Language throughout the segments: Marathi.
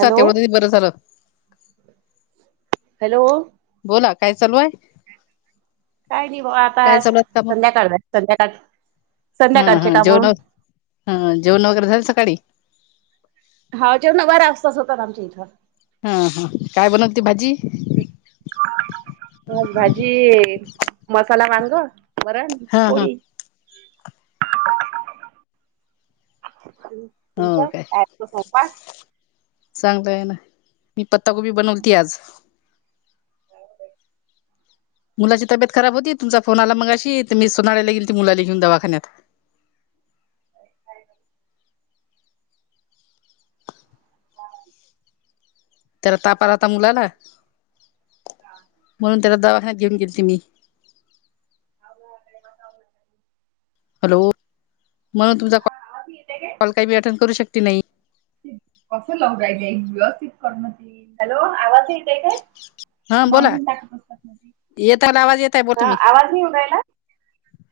हॅलो मध्येच बरं झालं. हॅलो. बोला काय चालू हाय? काय नाही बा आता चालू आहेत काम संध्याकाळला संध्याकाळच हा संध्याकाळचे हा काम जेवण हा जेवणं वगैरे झाली सकाळी? हा जेवणं बरा असताच होतात आमच्या इथं. हा हा. काय बनवती भाजी? आज भाजी मसाला वांग, वरण हा हा तोडी हो काय? चांगलं आहे ना. मी पत्तागोबी बनवलती आज. मुलाची तब्ययेत खराब होती तुमचा फोन आला मगाशी तर मी सोनाळला ली मुला घेऊन दवाखान्यात. त्याला ताप आला होता मुलाला म्हणून त्याला दवाखान्यात घेऊन गेलीती मी. [inaudible] हॅलो मग तुमचा [inaudible] येते काय कॉल काही बी अटेंड करू शकते नाही. हॅलो आवाज येतेय काय? हा बोला येत आहे आवाज येत आहे बोल हा तुम्ही आवाज नाही येऊ रायला.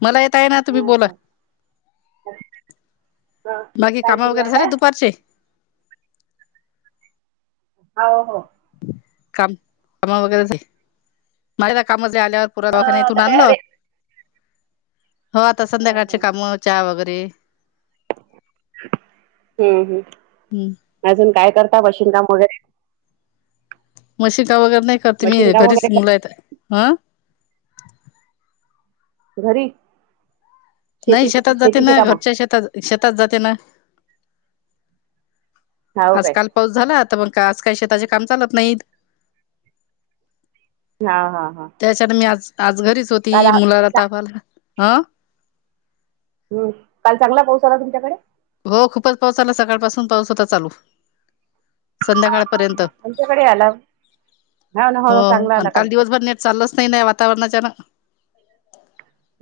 मला येत आहे ना तुम्ही बोला. हम बाकी काय कामं सुरू आहे वगैरे झाले आता दुपारचे. हाव हो. काम कामा वगैरेच आहे माझी तर कामजल्या आल्यावर पोरगा अ आता दवाखान्यातून काय रे आणलं. हो आता संध्याकाळचे हम्म कामं चहा वगैरे. हम्म हम्म हम्म अजून काय करता बशीन काम वगैरे. मशी का वगैरे नाही करते मी मशीन काम वगैरे घरीच मुला आहेत हा. घरी नाही शेतीचे शेतात जाते शेतीचे ना कामं घरच्या शेतात शेतात जाते ना. हाव आज काय काल पाऊस झाला तर मग का आज काही शेताचे काम चालत नाहीत. हा हा हा. त्याच्यात मी आज आज घरीच होती काल आ मुलाला चा तापाला आला हा. हम्म काल चांगला पाऊस आला तुमच्याकडे. हो खूपच पाऊस आला सकाळ पासून पाऊस होता चालू संध्याकाळपर्यंत. त्यांच्याकडे आला हाव ना हाव चांगला आला कालचं. चालच नाही वातावरणाच्या ना.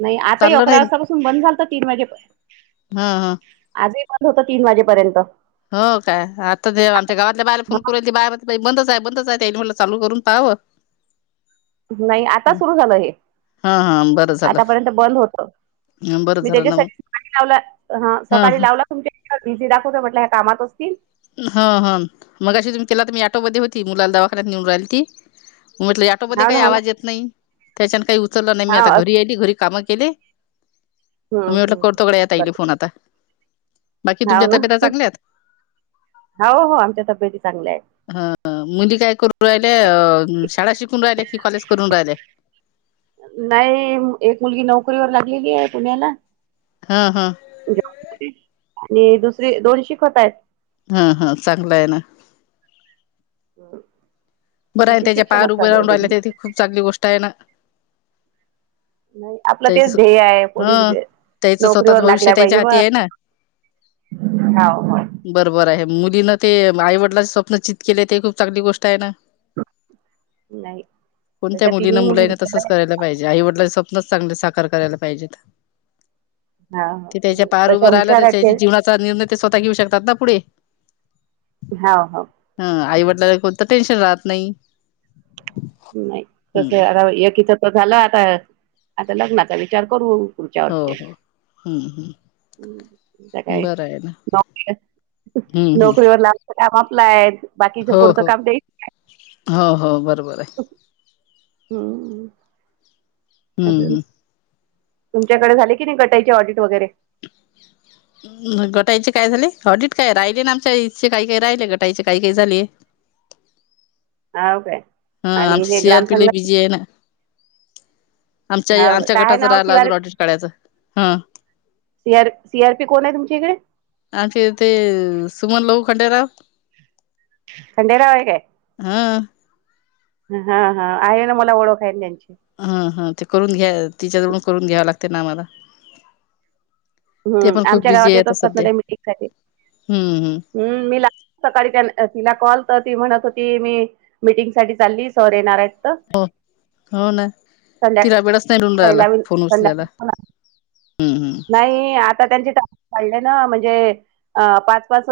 नाही आता ही चाललं अकरा नाही वाजतापासून बंद झाल तर तीन वाजेपर ह ह आजही होतं तीन वाजेपर्यंत. हो काय आता ते आमच्या गावातल्या बायला फोन हं करू राहील ती बाया ते बाई बंदच बंदच आहे त्याले म्हणलं चालू करून पहावं. नाही आता सुरू झालं हे हा हा बरं झालं आतापर्यंत बंद होतं. हं, बरं मी झालं ना मग त्याच्यासाठी सकाळी लावला हा सकाळी लावला तुमच्या [inaudible] बिझी दाखवते म्हटल्या कामात असतील. हा हा मगाशी तुम्ही केला होता ऑटोमध्ये होती मुलाला दवाखान्यात नेऊन राहिल ती. म्हटलं ऑटो मध्ये हाव ना काही हो ना आवाज येत नाही. त्याच्याने काही उचललं नाही मी हा आता अस घरी आली घरी कामं केले. मी हं म्हटलं हं हं करतोकडे या ताईले बरं फोन आता. बाकी हाव तुमच्या ना तब्येता चांगल्यात हाव हो आमच्या तब्येती चांगल्या आहे. हा मुली काय करून राहिले अ उम शाळा शिकून राहिले कि कॉलेज करून राहिले? नाही एक मुलगी नोकरीवर लागलेली आहे पुण्याला. हा हा. आणि दुसरी दोन शिकत आहेत. हा हा चांगला आहे ना. [unintelligible] बरं आहे त्यांचे त्याज्या पायावर शिक्षणच उभे चालू आहे राहून राहिला ते तर दोघींचे खूप चांगली गोष्ट आहे ना. नाही आपलं तेच त्याच ध्येय आहे ह पोरीे विरी त्याचं स्वतःच नोकरीवर भविष्य लागल्या पाहिजे त्याच्या हाती ब. आहे ना. हाव हाव. बरोबर आहे मुलीना ते आई वडलाच स्वप्न चित केले ते खूप चांगली गोष्ट आहे ना. नाही कोणत्या तशा मुलीं तिन्ही मुली मुलांने हुशार तसंच आहेत. करायला पाहिजे आईवडलाचे स्वप्नच चांगले साकार करायला पाहिजेत. हा हो ते त्याच्या नाही, पायावर उभ तशा रायला हुशार तर आहेत ते त्याच्या जीवनाचा निर्णय ते स्वतः घेऊ शकतात ना पुढे. हाव हाव हा आई वडल्याला कोणता टेन्शन राहत नाही. नाही हम्म तसं एकीचं त झालं आता, आता लग्नाचा इचार करू. पुढच्या हो वर्षी हो. हम्म हम्म आता काय बरं आहे ना नवक्याल हम्म हम्म नोकरीवर लानचं काम आपलं आहे, बाकीच हो पुढचं हो काम तेइच नई. हो हो बरोबर आहे. हम्म हम्म अजून हम्म तुमच्याकडे झाले की नाही गटायचे ऑडिट वगैरे? गटायचे काय झाले हॉडीट काय राहिले ना आमच्या इथचे काही काही राहिले गटायचे काही काही झाले. हाऊ काय ह आणि आमचे एक सी आर ग्राम पी लय संघ बिझी आहे ना. आमच्या हाव आमच्या काय आहे गटाचं नाव राहिला सीआर अजून ऑडिट काढायचं हं. सी आर सीआरपी कोण आहे तुमच्या इकडे? आमच्या इथे सुमन लहू खंडेराव. खंडेराव हाय काय? हा. हा हा आहे ना मला ओळखायल त्यांची. हं हम ते करून घ्या तिच्याजवडून करून घ्यावं लागते ना आम्हाला. ते हम्म पण खूप आमच्या बिझी गावात आहे येत आता असतात ना सध्या त्या मीटिंग साठी. हम्म मी लाग सकाळी तिला कॉल तर ती म्हणत होती मी. मीटिंग साठी चालली सर येणारेत. हो हो ना तिला संध्याकाळी वेडच नाही मिळून राहिला लावीन फोन उचलायला. संध्याकाळी फोन आ हम्म हम्म. नाही आता त्यांचे टा वाढले ना म्हणजे. अ पाच पाच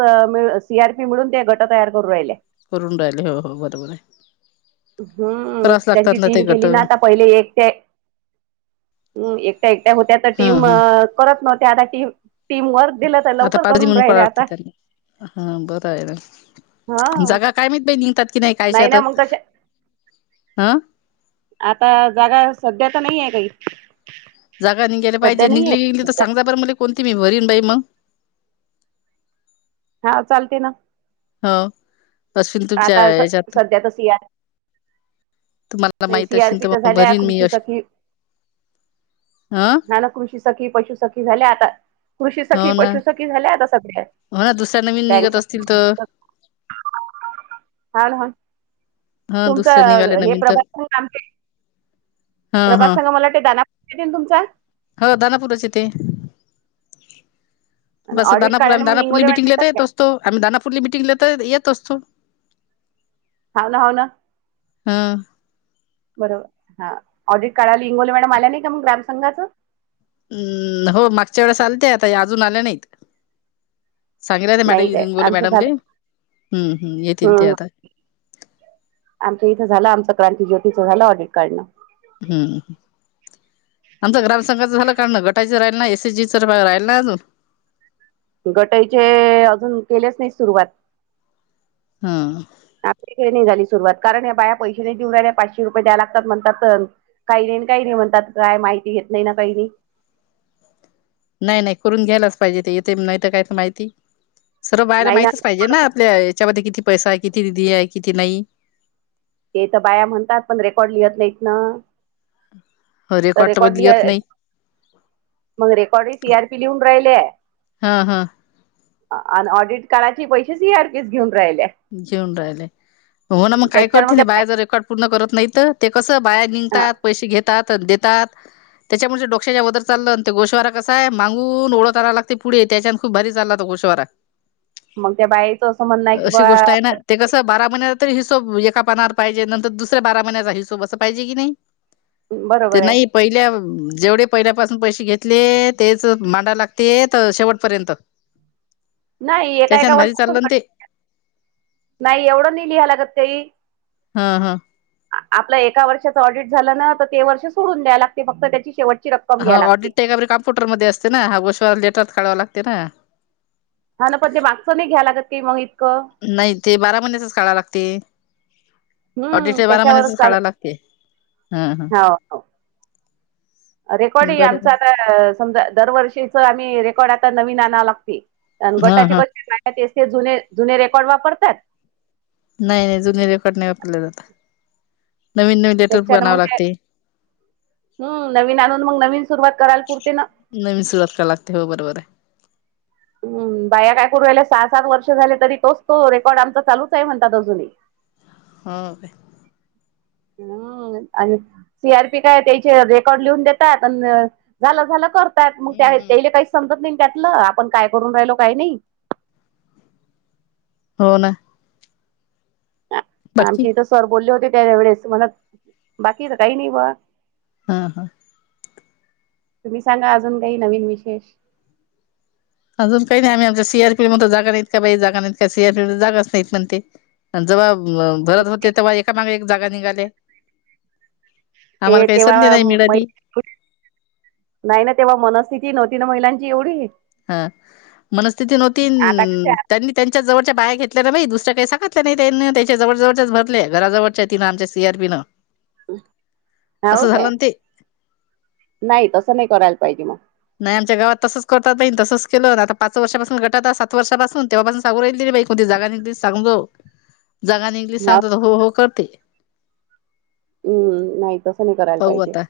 सी आरपी मिळून ते गट तयार करू राहिले. करून राहिले हो हो बरोबर आहे हम्म करावच लागतात त्यांची ना ते टीम गट केली ना त्या पहिले एक ते. हम एकट्या एकट्या होत्या तर हा टीम हा करत नव्हत्या आता टीम वर दिलं तर आता लवकर पारधी करून म्हणून राहिले करावं लागते आता. त्यांना हा बरं, जागा आहे हा ना जागा काय मित बाई निघतात की नाही कायश आता? ना मग तशा हा. आता जागा सध्या तर नाही आहे काही. जागा निघायला पाहिजे सध्या नाही निघली निली तर आहे सांग बरं मले कोणती मी भरीन बाई मग. हा चालते ना. ह ओ आता स सध्या त स सी या. तुम्हाला नाही माहित सी असेल आरपी तर मग झाल्या या भरीन मी कृषी अ सखी. ह ना ना कृषी सखी पशु सखी झाल्या आता. कृषी सखी हो ना पशुसखी झाल्या आता सध्या, हो ना दुसऱ्या नवीन निघत बँकचा. असतील तर हाान ह ह दुसऱ्या तुमचं निघाल्या हे नवीन तर प्रभातम काम के ह प्रभास सगा मला ते दानातील ना तुमचा? कळतं ना पूरस्थिती आहे. आणि बस ऑडिट दानापूर काढायला आम्ही मग दानापूर ला इंगोले मॅडम मीटिंग येतात घेता येत असतो, दानापूरले मीटिंगले येत असतो. हा ना हो ना हा बर हा ऑडिट काढायला इंगोले मॅडम आल्या नाही का मग ग्रामसंघातून? हम्म हो मागच्या वेळेस आलत्या या अजून आल्या नाहीत. सागर याला नाही काय हिंगोली आमचं झालं मॅडमले हम्म येतील ते हम्म. आता. आमच्या इथे झालं आमचं क्रांतीज्योतीचं झालं ऑडिट काढणं. हम्म. आमचं ग्राम संघात झालं काढणं गटाचं राहिलं नाही, एसी जिच राहिलं नाही अजून. गटाईचे अजून केलेच नाही सुरुवात. हा. आपलीडे नाही झाली सुरुवात कारण हे बाया पैसेा नाही देऊ रा पाचशे रुपये द्या म्हणतात लागाती चल काही नाही काही नाही म्हणतात काय माहिती घेत नाही ना काही नाही? नाही नाही करून घ्यायलाच पाहिजे ते इथे नाही तर काय का माहिती? सर्व बाया ला नाही ना माहितच पाहिजे ना आपल्या याच्यामध्ये किती पैसा आहे किती निधी आहे किती नाही. ते तर बाया म्हणतात पण रेकॉर्ड लिहत नाहीत ना. हो तर रेकॉर्ड बदली येत लिहाय. नाही मग रेकॉर्डे सी आर पी लिहून राहिलेय. हा. हा. आणि ऑडिट काढाचे पैसे सी आर पीस घेऊन राहिले. घेऊन राहिले हो ना मग काय त्याच्यावर करते त्या ना? बाई बायाचा रेकॉर्ड पूर्ण करत नाही तर. ते कसं बाया हा निघतात पैसे घेतात देतात. त्याच्यामुळे डोकश्याच्या वदर चाललं ना ते गोशवारा कसा आहे, मागून ओळ करायला लागते पुढे त्याच्या खूप भारी चालला होता कुशावर मग त्या बाईचं असं म्हणणं आहे कि बा अशी गोष्ट आहे ते कसं बारा महिनचा तरी हिशोब एका पानावर पाहिजे, नंतर दुसऱ्या बारा महिन्याचा हिशोब अस पाहिजे की नाही? ते बरोबर आहे. नाही. पहिल्या जेवढे पहिल्यापासून पैसे घेतले तेच मांडा लागते शेवटपर्यंत नाही एका एका त्याच्यान भारी वर्षात चाललं ना ते नाही एवढं नी लिहाय लागत काही. हा. हा. आपलं एका वर्षाचं ऑडिट झालं ना तर ते वर्ष सोडून द्याय लागते फक्त त्याची शेवटची रक्कम हा घ्या लागते. ऑडिट [unintelligible] कॉम्पुटरमध्ये असते ना, हा [unintelligible] काढावं लागते ना. हा ना पण ते मागचं नाही घ्या लागत काही मग इतकं. नाही ते बारा महिन्याचच काढावं लागते. ऑडिट हम्म च बारा त्याच्यावरच महिन्याच चाल खळावला लागते हम हम हो. हो. रेकॉर्ड ह आमच आहे. आता समजा दरवर्षीच आम्ही रेकॉर्ड आता नवीन आणा लागते. अन हा गटाचे हा [unintelligible] सारखा तेच ते जुने जुने रेकॉर्ड वापरतात. नाही नाही जुने रेकॉर्ड नाही वापलत आता. त्याच्यान मग लागते हम्म नवीन आणून मग नवीन सुरुवात कराल पुरते ना. नहमी सुरू कराय लागते हो बरोबर आहे. हम् बाया काय करु रायेला सहा, सात वर्ष झाले तरी तोच तो रेकॉर्ड आमचा चालूच आहे म्हणतात अजूनही. हो का. हम्म आणि सी आर पी काय त्याचे रेकॉर्ड लिहून देतात आणि झालं झालं कर त्या मग हम्म हम्म त्याला काहीच समजत नाही त्यातलं आपण काय करून राहिलो काही नाही. हो ना. बाकी आमचे इथं सर बोलले होते त्या वेळेस म्हण बाकी काही नाही ब हा. हा. तुम्ही सांगा अजून काही नवीन विशेष. अजून काही नाही आम्ही आमच्या सी आर पी मध्ये जागा नाहीत का बाई? जागा नाहीत का सी आर पी जागच नाहीत म्हण ते. अन् जेव्हा भरत होते तेव्हा एकामागे एक जागा निघाले. ते आम्हाला काही संधी तेव्हा नाही म मिळाली नाही ना, तेव्हा मनस्थिती नव्हती ना महिलांची एवढी. हा मनस्थिती नव्हती आता कशी त्यांनी. त्यांच्यात जवळच्या बाया घेतल्या. नाहीई दुसऱ्याही सांगल्या नाही. त्यांना त्याच्या जवळजवळच्याच भरल्या घराजवळच्या तिनं आमच्या सी आरीं पी न हावू काय? ना ते नाही तसं नाही करायला पाहिजे मग. नाही आमच्या गावात तसच करत नाही. तसंच केलं आता पाच वर्षापासून गटात सात वर्षपासून तेव्हापासून सांगू राहिले बाई. कोणती जागा नाही ते सांग जो, जागा नायीले हा सांगतो तर हो हो करते. हम्म. नाही तसं नाही करायला पाहू पाहिजे. आता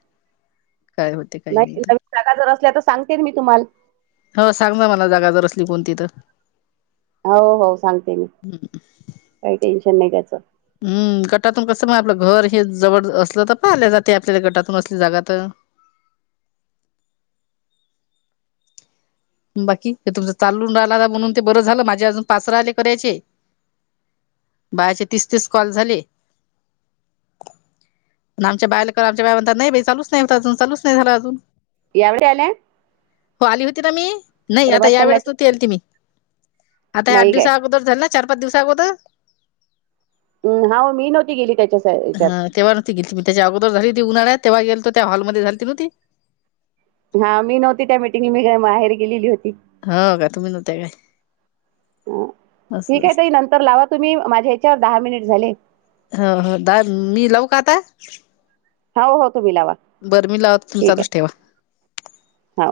काय होते काही नाही [unintelligible] जागा जर असल्या तर सांगतेन मी तुम्हाल हो सांग ना मला जागा जर असली कोणती तर. हो हो सांगते मी. काही टेन्शन नाही घ्यायचं. हम्म. गटातून कसं मग आपलं घर हे जवळ असलं तर, पाहिलं जातं आपल्याला गटातून असली जागा तर. बाकी तुमचं चालून राहिला म्हणून ते बरं झालं. माझे अजून पाच राहिले करायचे. बायाचे तिस तिस कॉल झाले. पण आमच्या बायाला क आमच्या बाय म्हणतात नाही बाई चालूच नाही अजून चालूच नाही झालंय अजून. एवढे आले. हो आली होती ना मी. नाही आता प्रभास यावेळेस तु संघाच्या आलती मी. आता आठ नाही काय दिवसा अगोदर झालं ना चार पाच दिवस अगोदर? हम्म, हाव मी नव्हती गेली त्याच्या याच्यात. ती गेलती मी त्याच्या अगोदर झालती उन्हाळ्यात तेव्हा गेलतो. त्या हॉलमध्ये झाली होती ना ती? हा मी नव्हती त्या मिटिंगले मी माहेरी गेलेली होती. हो का तुम्ही नव्हत्या काय हं. ठीक असं? आहे ताई नंतर लावत तुम्ही माझ्या ह्याच्यावर दहा मिनिट झाले. हो हो. दाद मी लावू का आता? हा हो तुम्ही लावा. बर मी लावते, तुम्ही ठीक आहे चालुच ठेवा. हा.